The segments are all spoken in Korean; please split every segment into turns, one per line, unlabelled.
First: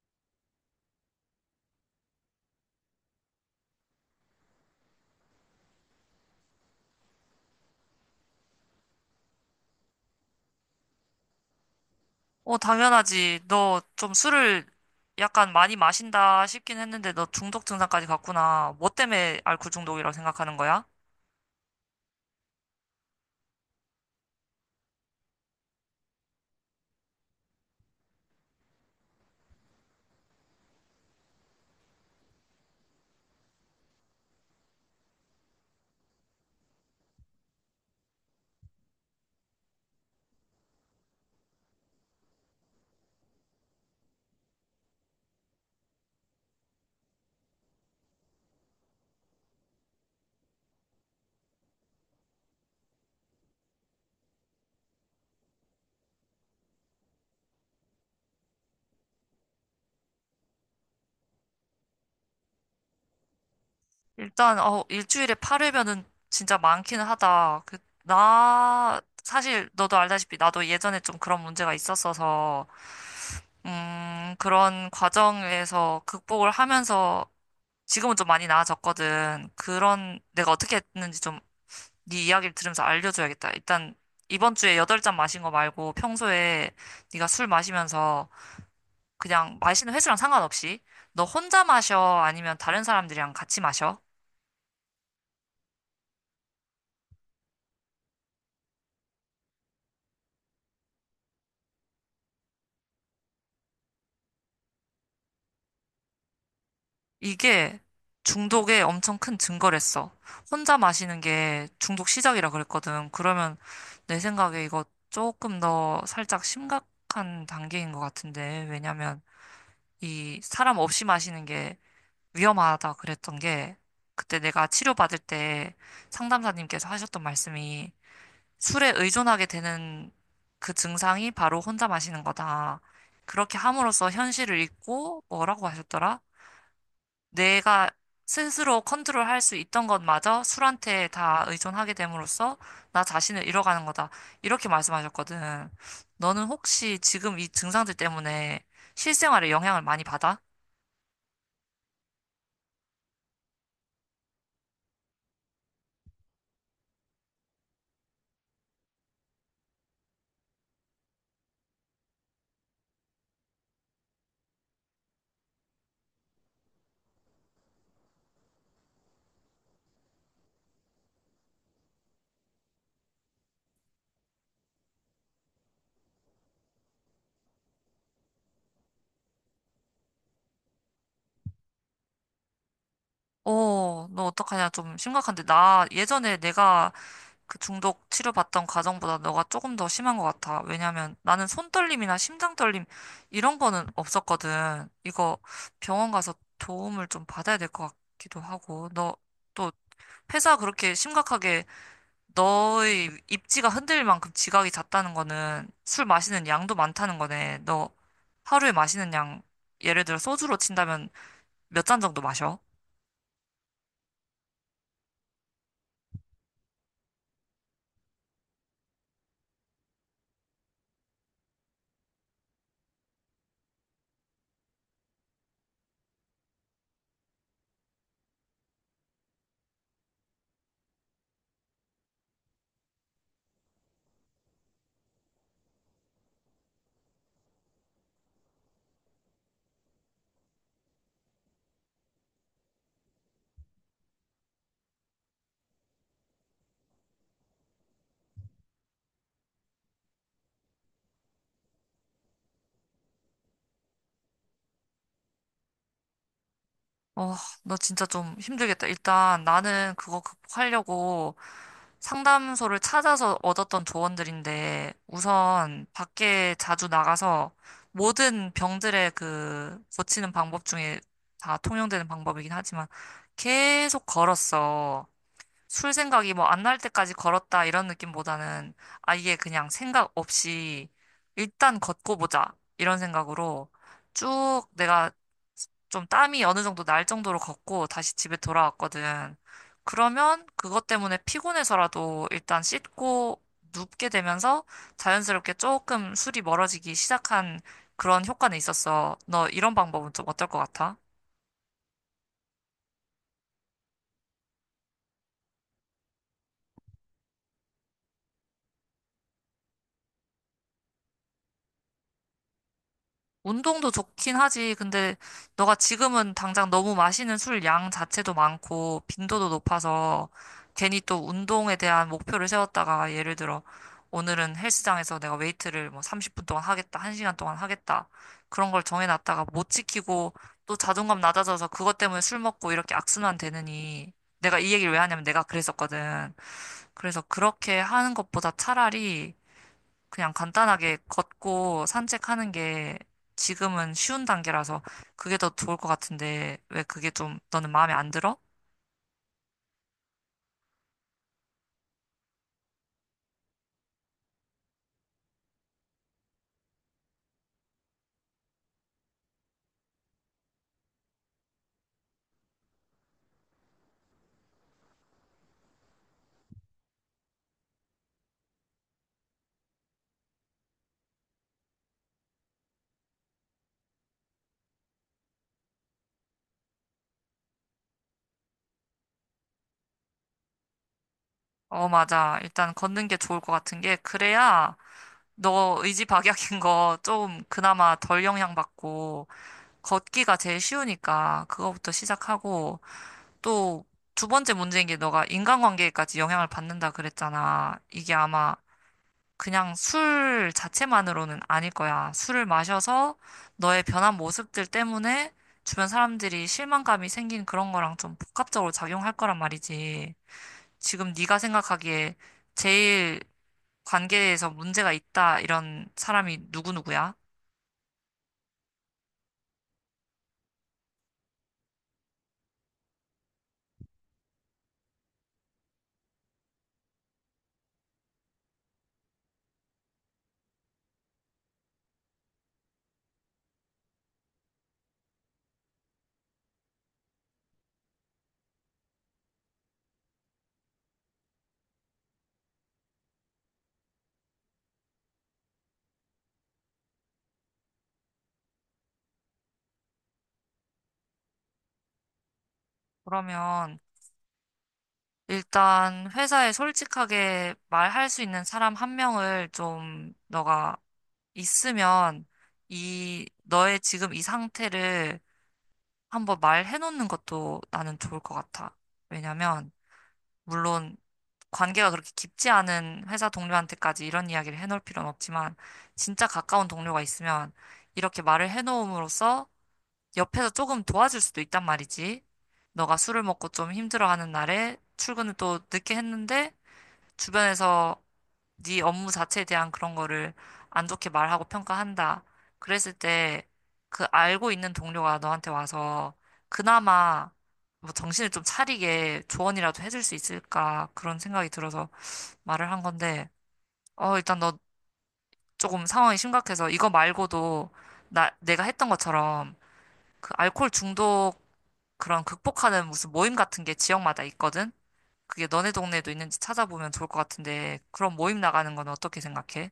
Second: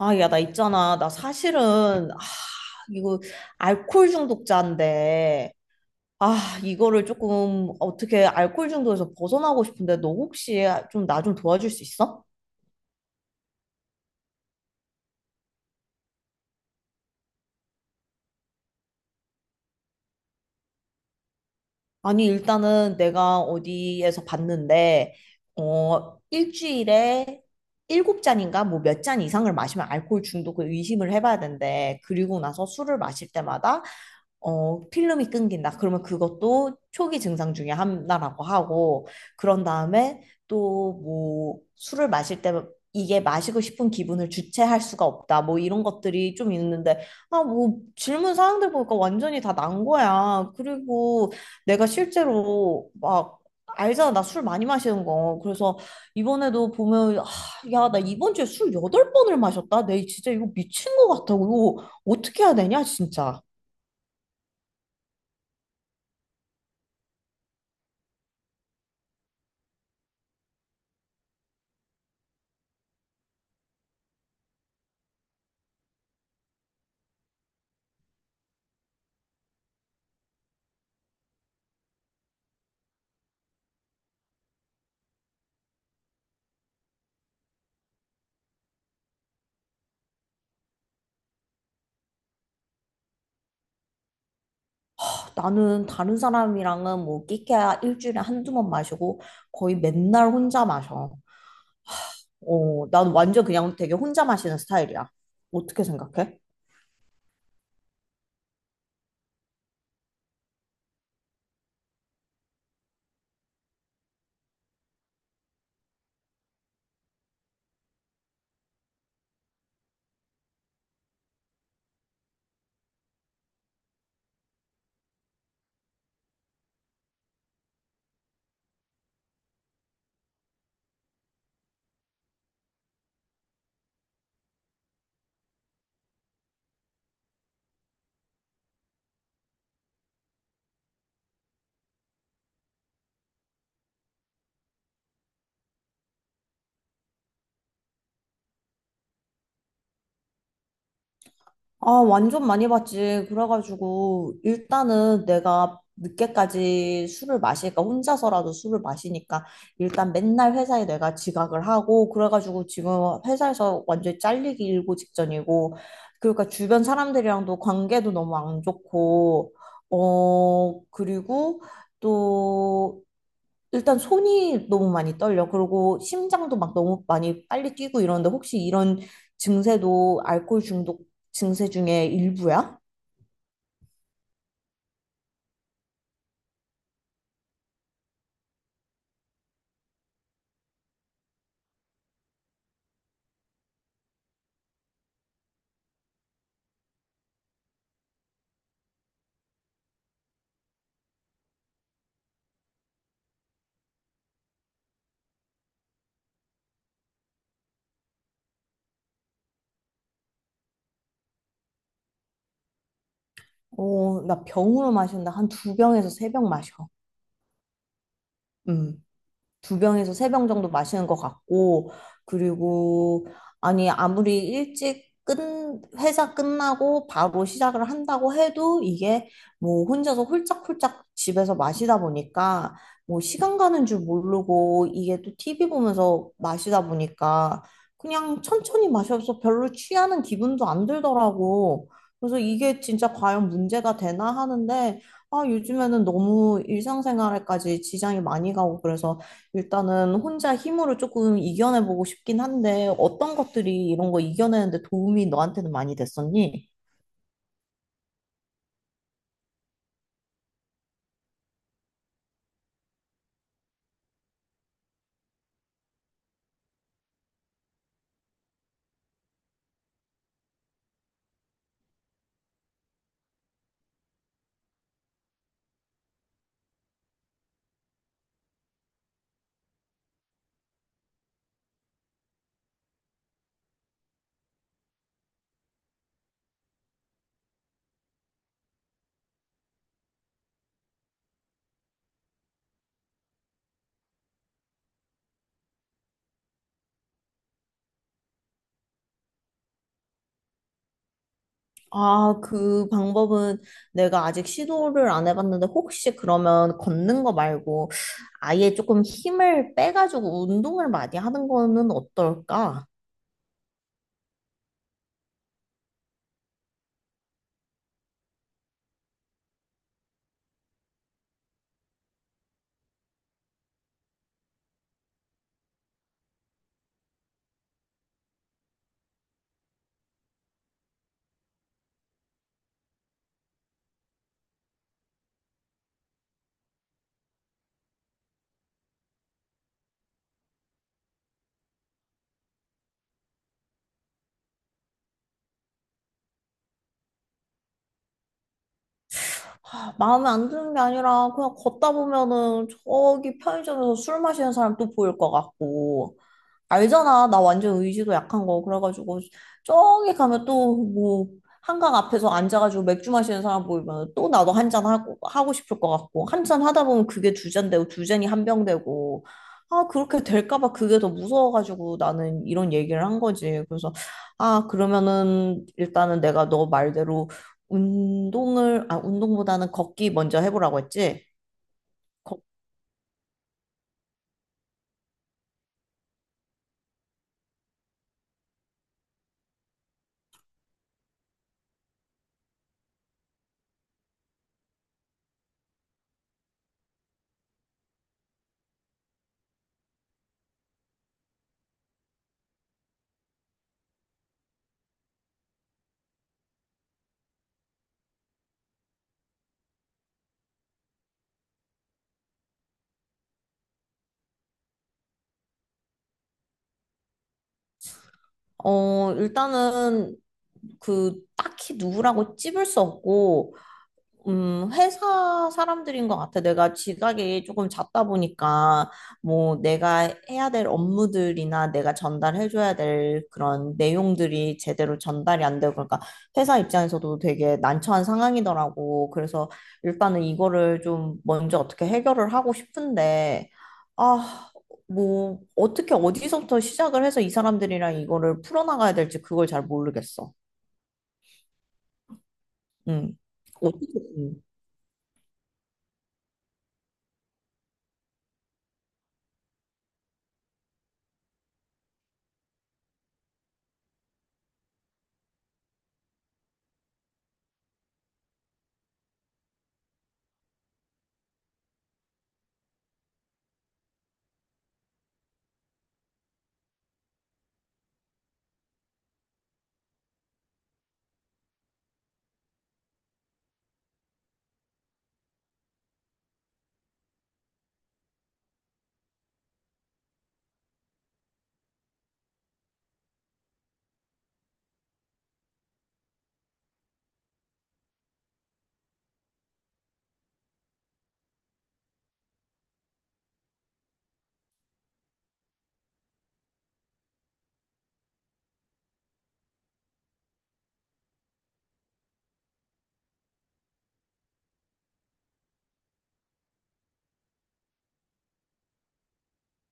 아, 야, 나 있잖아. 나 사실은, 아, 이거, 알코올 중독자인데. 아, 이거를 조금, 어떻게 알코올 중독에서 벗어나고 싶은데, 너 혹시 좀 나 좀 도와줄 수 있어?
어, 당연하지. 너 좀 술을 약간 많이 마신다 싶긴 했는데 너 중독 증상까지 갔구나. 뭐 때문에 알코올 중독이라고 생각하는 거야?
아니, 일단은 내가 어디에서 봤는데, 어, 일주일에 일곱 잔인가, 뭐 몇 잔 이상을 마시면 알코올 중독을 의심을 해봐야 된대. 그리고 나서 술을 마실 때마다 어, 필름이 끊긴다. 그러면 그것도 초기 증상 중에 하나라고 하고, 그런 다음에 또 뭐 술을 마실 때 이게 마시고 싶은 기분을 주체할 수가 없다. 뭐 이런 것들이 좀 있는데, 아, 뭐 질문 사항들 보니까 완전히 다 난 거야. 그리고 내가 실제로 막, 알잖아. 나 술 많이 마시는 거. 그래서 이번에도 보면, 아, 야, 나 이번 주에 술 여덟 번을 마셨다. 내 진짜 이거 미친 거 같아. 이거 어떻게 해야 되냐, 진짜.
일단, 일주일에 8회면은 진짜 많기는 하다. 그, 나, 사실 너도 알다시피 나도 예전에 좀 그런 문제가 있었어서, 그런 과정에서 극복을 하면서 지금은 좀 많이 나아졌거든. 그런, 내가 어떻게 했는지 좀 네 이야기를 들으면서 알려줘야겠다. 일단 이번 주에 8잔 마신 거 말고 평소에 네가 술 마시면서 그냥 마시는 횟수랑 상관없이 너 혼자 마셔 아니면 다른 사람들이랑 같이 마셔?
나는 다른 사람이랑은 뭐 끼케야 일주일에 한두 번 마시고 거의 맨날 혼자 마셔. 어, 난 완전 그냥 되게 혼자 마시는 스타일이야. 어떻게 생각해?
이게 중독의 엄청 큰 증거랬어. 혼자 마시는 게 중독 시작이라 그랬거든. 그러면 내 생각에 이거 조금 더 살짝 심각한 단계인 것 같은데. 왜냐면 이 사람 없이 마시는 게 위험하다 그랬던 게 그때 내가 치료받을 때 상담사님께서 하셨던 말씀이 술에 의존하게 되는 그 증상이 바로 혼자 마시는 거다. 그렇게 함으로써 현실을 잊고 뭐라고 하셨더라? 내가 스스로 컨트롤할 수 있던 것마저 술한테 다 의존하게 됨으로써 나 자신을 잃어가는 거다. 이렇게 말씀하셨거든. 너는 혹시 지금 이 증상들 때문에 실생활에 영향을 많이 받아?
아, 완전 많이 봤지. 그래가지고, 일단은 내가 늦게까지 술을 마시니까, 혼자서라도 술을 마시니까, 일단 맨날 회사에 내가 지각을 하고, 그래가지고 지금 회사에서 완전히 잘리기 일고 직전이고, 그러니까 주변 사람들이랑도 관계도 너무 안 좋고, 어, 그리고 또, 일단 손이 너무 많이 떨려. 그리고 심장도 막 너무 많이 빨리 뛰고 이러는데 혹시 이런 증세도 알코올 중독 증세 중에 일부야?
어, 너 어떡하냐. 좀 심각한데. 나 예전에 내가 그 중독 치료받던 과정보다 너가 조금 더 심한 것 같아. 왜냐면 나는 손떨림이나 심장떨림 이런 거는 없었거든. 이거 병원 가서 도움을 좀 받아야 될 것 같기도 하고. 너 또 회사 그렇게 심각하게 너의 입지가 흔들릴 만큼 지각이 잦다는 거는 술 마시는 양도 많다는 거네. 너 하루에 마시는 양 예를 들어 소주로 친다면 몇 잔 정도 마셔?
어, 나 병으로 마신다. 한 두 병에서 3병 마셔. 음. 두 병에서 세 병 정도 마시는 것 같고, 그리고, 아니, 회사 끝나고 바로 시작을 한다고 해도 이게 뭐 혼자서 홀짝홀짝 집에서 마시다 보니까 뭐 시간 가는 줄 모르고 이게 또 TV 보면서 마시다 보니까 그냥 천천히 마셔서 별로 취하는 기분도 안 들더라고. 그래서 이게 진짜 과연 문제가 되나 하는데, 아, 요즘에는 너무 일상생활에까지 지장이 많이 가고 그래서 일단은 혼자 힘으로 조금 이겨내보고 싶긴 한데 어떤 것들이 이런 거 이겨내는데 도움이 너한테는 많이 됐었니?
어, 너 진짜 좀 힘들겠다. 일단 나는 그거 극복하려고 상담소를 찾아서 얻었던 조언들인데 우선 밖에 자주 나가서 모든 병들의 그 고치는 방법 중에 다 통용되는 방법이긴 하지만 계속 걸었어. 술 생각이 뭐 안 날 때까지 걸었다 이런 느낌보다는 아예 그냥 생각 없이 일단 걷고 보자 이런 생각으로 쭉 내가 좀 땀이 어느 정도 날 정도로 걷고 다시 집에 돌아왔거든. 그러면 그것 때문에 피곤해서라도 일단 씻고 눕게 되면서 자연스럽게 조금 술이 멀어지기 시작한 그런 효과는 있었어. 너 이런 방법은 좀 어떨 것 같아?
아, 그 방법은 내가 아직 시도를 안 해봤는데 혹시 그러면 걷는 거 말고 아예 조금 힘을 빼가지고 운동을 많이 하는 거는 어떨까?
운동도 좋긴 하지. 근데 너가 지금은 당장 너무 마시는 술 양 자체도 많고 빈도도 높아서 괜히 또 운동에 대한 목표를 세웠다가 예를 들어 오늘은 헬스장에서 내가 웨이트를 뭐 30분 동안 하겠다, 1시간 동안 하겠다. 그런 걸 정해놨다가 못 지키고 또 자존감 낮아져서 그것 때문에 술 먹고 이렇게 악순환 되느니 내가 이 얘기를 왜 하냐면 내가 그랬었거든. 그래서 그렇게 하는 것보다 차라리 그냥 간단하게 걷고 산책하는 게 지금은 쉬운 단계라서 그게 더 좋을 것 같은데 왜 그게 좀 너는 마음에 안 들어?
아, 마음에 안 드는 게 아니라 그냥 걷다 보면은 저기 편의점에서 술 마시는 사람 또 보일 것 같고, 알잖아. 나 완전 의지도 약한 거. 그래가지고, 저기 가면 또, 뭐, 한강 앞에서 앉아가지고 맥주 마시는 사람 보이면 또 나도 1잔 하고, 하고 싶을 것 같고, 1잔 하다 보면 그게 2잔 되고, 두 잔이 1병 되고, 아, 그렇게 될까 봐 그게 더 무서워가지고 나는 이런 얘기를 한 거지. 그래서, 아, 그러면은, 일단은 내가 너 말대로 운동을, 아, 운동보다는 걷기 먼저 해보라고 했지?
어, 맞아.
걷-
일단 걷는 게 좋을 것 같은 게 그래야 너 의지박약인 거 좀 그나마 덜 영향받고 걷기가 제일 쉬우니까 그거부터 시작하고 또 두 번째 문제인 게 너가 인간관계까지 영향을 받는다 그랬잖아. 이게 아마 그냥 술 자체만으로는 아닐 거야. 술을 마셔서 너의 변한 모습들 때문에 주변 사람들이 실망감이 생긴 그런 거랑 좀 복합적으로 작용할 거란 말이지. 지금 네가 생각하기에 제일 관계에서 문제가 있다 이런 사람이 누구누구야?
어, 일단은 그 딱히 누구라고 찝을 수 없고 회사 사람들인 것 같아. 내가 지각이 조금 잦다 보니까, 뭐, 내가 해야 될 업무들이나 내가 전달해줘야 될 그런 내용들이 제대로 전달이 안 되고, 그러니까 회사 입장에서도 되게 난처한 상황이더라고. 그래서 일단은 이거를 좀 먼저 어떻게 해결을 하고 싶은데, 아, 뭐, 어떻게 어디서부터 시작을 해서 이 사람들이랑 이거를 풀어나가야 될지 그걸 잘 모르겠어. 음.
그러면
어떻게.
일단 회사에 솔직하게 말할 수 있는 사람 한 명을 좀 너가 있으면 이 너의 지금 이 상태를 한번 말해놓는 것도 나는 좋을 것 같아. 왜냐면, 물론 관계가 그렇게 깊지 않은 회사 동료한테까지 이런 이야기를 해놓을 필요는 없지만, 진짜 가까운 동료가 있으면 이렇게 말을 해놓음으로써 옆에서 조금 도와줄 수도 있단 말이지. 너가 술을 먹고 좀 힘들어하는 날에 출근을 또 늦게 했는데, 주변에서 네 업무 자체에 대한 그런 거를 안 좋게 말하고 평가한다. 그랬을 때 그 알고 있는 동료가 너한테 와서 그나마 뭐 정신을 좀 차리게 조언이라도 해줄 수 있을까 그런 생각이 들어서 말을 한 건데 일단 너 조금 상황이 심각해서 이거 말고도 나 내가 했던 것처럼 그 알코올 중독 그런 극복하는 무슨 모임 같은 게 지역마다 있거든. 그게 너네 동네에도 있는지 찾아보면 좋을 것 같은데 그런 모임 나가는 건 어떻게 생각해?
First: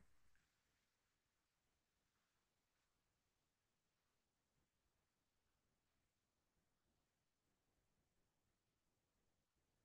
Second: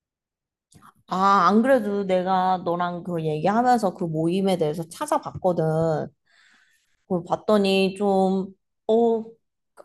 아, 안 그래도 내가 너랑 그 얘기하면서 그 모임에 대해서 찾아봤거든. 그걸 봤더니 좀, 어,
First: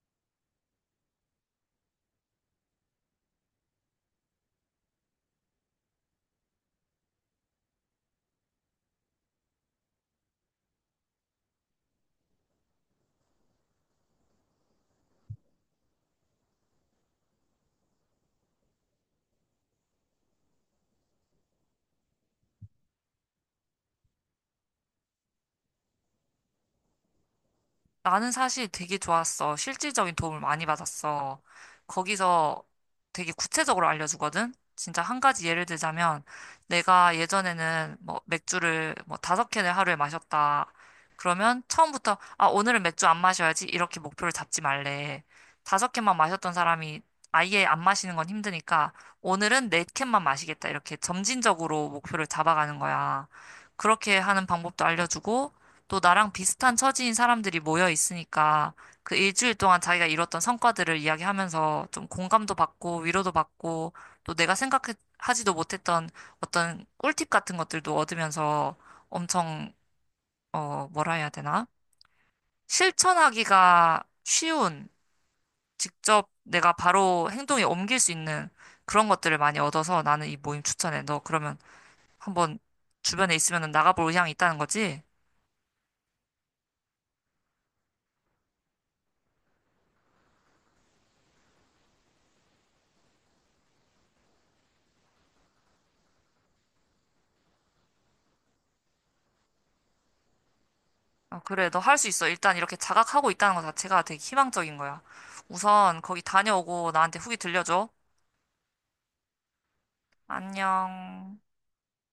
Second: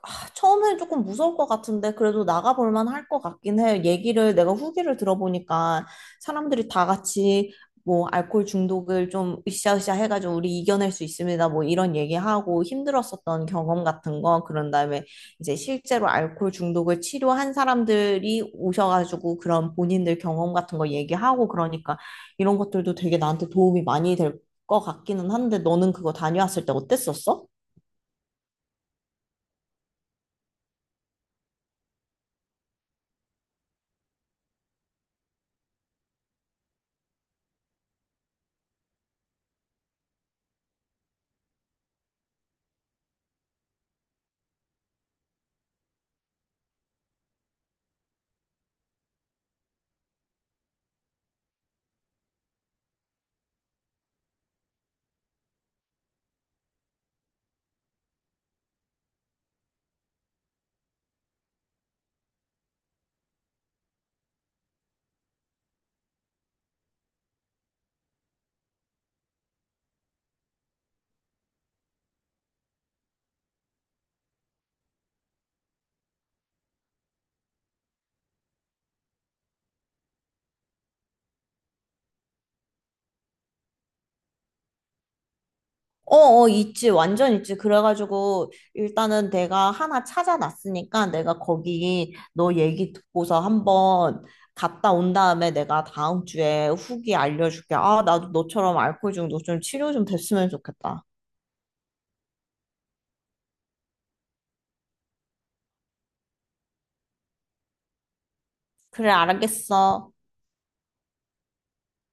아, 처음엔 조금 무서울 것 같은데 그래도 나가볼 만할 것 같긴 해. 얘기를, 내가 후기를 들어보니까 사람들이 다 같이 뭐 알코올 중독을 좀 으쌰으쌰 해가지고 우리 이겨낼 수 있습니다. 뭐 이런 얘기하고 힘들었었던 경험 같은 거, 그런 다음에 이제 실제로 알코올 중독을 치료한 사람들이 오셔가지고 그런 본인들 경험 같은 거 얘기하고 그러니까 이런 것들도 되게 나한테 도움이 많이 될 것 같기는 한데 너는 그거 다녀왔을 때 어땠었어?
나는 사실 되게 좋았어. 실질적인 도움을 많이 받았어. 거기서 되게 구체적으로 알려주거든? 진짜 한 가지 예를 들자면, 내가 예전에는 뭐 맥주를 뭐 다섯 캔을 하루에 마셨다. 그러면 처음부터, 아, 오늘은 맥주 안 마셔야지. 이렇게 목표를 잡지 말래. 다섯 캔만 마셨던 사람이 아예 안 마시는 건 힘드니까, 오늘은 네 캔만 마시겠다. 이렇게 점진적으로 목표를 잡아가는 거야. 그렇게 하는 방법도 알려주고, 또 나랑 비슷한 처지인 사람들이 모여 있으니까 그 일주일 동안 자기가 이뤘던 성과들을 이야기하면서 좀 공감도 받고 위로도 받고 또 내가 생각하지도 못했던 어떤 꿀팁 같은 것들도 얻으면서 엄청, 뭐라 해야 되나? 실천하기가 쉬운, 직접 내가 바로 행동에 옮길 수 있는 그런 것들을 많이 얻어서 나는 이 모임 추천해. 너 그러면 한번 주변에 있으면 나가볼 의향이 있다는 거지?
어, 어, 있지. 완전 있지. 그래가지고 일단은 내가 하나 찾아놨으니까 내가 거기 너 얘기 듣고서 한번 갔다 온 다음에 내가 다음 주에 후기 알려줄게. 아, 나도 너처럼 알코올 중독 좀 치료 좀 됐으면 좋겠다.
어, 그래, 너 할 수 있어. 일단 이렇게 자각하고 있다는 것 자체가 되게 희망적인 거야. 우선 거기 다녀오고 나한테 후기 들려줘.
그래, 알겠어.
안녕.